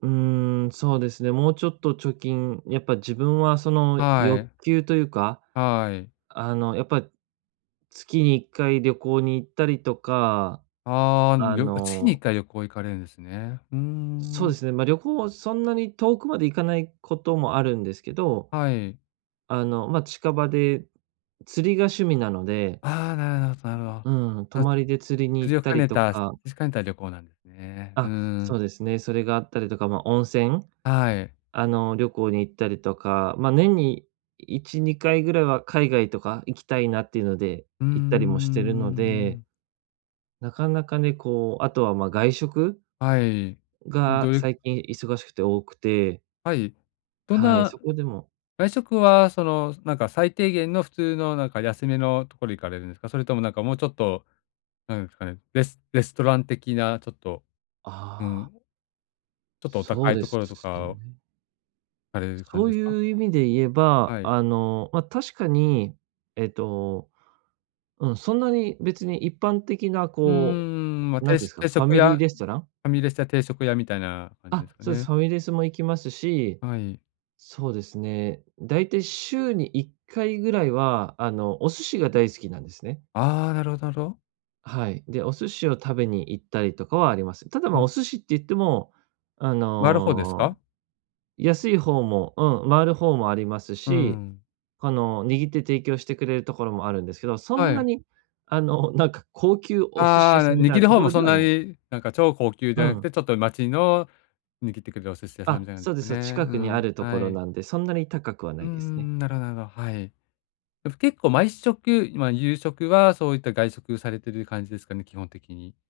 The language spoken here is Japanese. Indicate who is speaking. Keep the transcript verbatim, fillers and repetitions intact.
Speaker 1: うーん、そうですね、もうちょっと貯金、やっぱ自分はその
Speaker 2: は
Speaker 1: 欲
Speaker 2: い。
Speaker 1: 求というか、
Speaker 2: はい。
Speaker 1: あの、やっぱ、月にいっかい旅行に行ったりとか、
Speaker 2: ああ、ん
Speaker 1: あ
Speaker 2: よ月にいっ
Speaker 1: の
Speaker 2: かい旅行行かれるんですね。うー
Speaker 1: そうで
Speaker 2: ん。
Speaker 1: すね、ま、旅行はそんなに遠くまで行かないこともあるんですけど、
Speaker 2: はい。
Speaker 1: あの、まあ、近場で、釣りが趣味なので。
Speaker 2: ああ、なるほど、なるほ
Speaker 1: うん、泊
Speaker 2: あ、
Speaker 1: まりで釣りに
Speaker 2: 釣
Speaker 1: 行っ
Speaker 2: りを
Speaker 1: た
Speaker 2: 兼
Speaker 1: り
Speaker 2: ね
Speaker 1: と
Speaker 2: た、し
Speaker 1: か
Speaker 2: しかんた旅行なんね。うー
Speaker 1: あ、
Speaker 2: ん。
Speaker 1: そうですね。それがあったりとか、まあ、温泉？
Speaker 2: あ、はい。
Speaker 1: あの、旅行に行ったりとか、まあ、年にいちにかいぐらいは海外とか行きたいなっていうので、
Speaker 2: うー
Speaker 1: 行ったりもしてるので
Speaker 2: ん。
Speaker 1: なかなかね、こう、あとは、ま、外食？
Speaker 2: はい、
Speaker 1: が
Speaker 2: どいう
Speaker 1: 最近忙しくて多くて。
Speaker 2: はい、どん
Speaker 1: はい、
Speaker 2: な
Speaker 1: そこでも
Speaker 2: 外食はその、なんか、最低限の普通のなんか、安めのところ行かれるんすか？それともなんかもうちょっとなんえすかね、レスレストラン的なちょっと、
Speaker 1: あ
Speaker 2: う
Speaker 1: あ。
Speaker 2: ん。ちょっとお
Speaker 1: そう
Speaker 2: 高い
Speaker 1: で
Speaker 2: と
Speaker 1: す
Speaker 2: ころとか
Speaker 1: よ
Speaker 2: を
Speaker 1: ね
Speaker 2: 行かれる感
Speaker 1: そ
Speaker 2: じ
Speaker 1: う
Speaker 2: ですか？
Speaker 1: いう意味で言えば、
Speaker 2: はい。
Speaker 1: あの、ま、確かに、ええと、うん、そんなに別に一般的な
Speaker 2: うんうん
Speaker 1: こ
Speaker 2: うんうん、ま、
Speaker 1: う、なん
Speaker 2: て
Speaker 1: ていうん
Speaker 2: し
Speaker 1: すか、
Speaker 2: 定
Speaker 1: ファ
Speaker 2: 食
Speaker 1: ミリ
Speaker 2: 屋、
Speaker 1: ーレストラン？
Speaker 2: ファミレスや定食屋みたいな感じで
Speaker 1: あ、
Speaker 2: すか
Speaker 1: そうす。
Speaker 2: ね。
Speaker 1: ファミレスも行きますし、
Speaker 2: はい。
Speaker 1: そうですね、だいたい週にいっかいぐらいは、あの、お寿司が大好きなんですね。
Speaker 2: ああ、なるほど、なろ。
Speaker 1: あ、はい、で、お寿司を食べに行ったりとかはあります。ただ
Speaker 2: う
Speaker 1: まあ、お
Speaker 2: ん。
Speaker 1: 寿司って言っても、あ
Speaker 2: 回る方ですか？
Speaker 1: の、安い方も、うん、回る方もあります
Speaker 2: う
Speaker 1: し、
Speaker 2: ん。
Speaker 1: あの、握って提供してくれるところもあるんですけど、そ
Speaker 2: は
Speaker 1: んな
Speaker 2: い。
Speaker 1: に、あの、なんか高級お寿司
Speaker 2: あ
Speaker 1: 屋
Speaker 2: あ、
Speaker 1: さ
Speaker 2: あ、
Speaker 1: んみたい
Speaker 2: 握
Speaker 1: な
Speaker 2: る
Speaker 1: と
Speaker 2: 方
Speaker 1: こ
Speaker 2: も
Speaker 1: ろで
Speaker 2: そん
Speaker 1: は
Speaker 2: な
Speaker 1: ない。
Speaker 2: に、なんか超高級じ
Speaker 1: う
Speaker 2: ゃなく
Speaker 1: ん。
Speaker 2: て、ちょっと町の握ってくれるお寿司屋さんみ
Speaker 1: あ、
Speaker 2: たいなん
Speaker 1: そう
Speaker 2: す
Speaker 1: で
Speaker 2: か
Speaker 1: す、そう。
Speaker 2: ね。
Speaker 1: 近
Speaker 2: う
Speaker 1: くにあ
Speaker 2: ん、
Speaker 1: るとこ
Speaker 2: は
Speaker 1: ろ
Speaker 2: い。
Speaker 1: なんで、そんなに高くはな
Speaker 2: うん
Speaker 1: い
Speaker 2: うんう
Speaker 1: ですね。
Speaker 2: ん、なろなろ、はい。えふ結構毎食、ま、夕食はそういった外食されてる感じですかね？基本的に。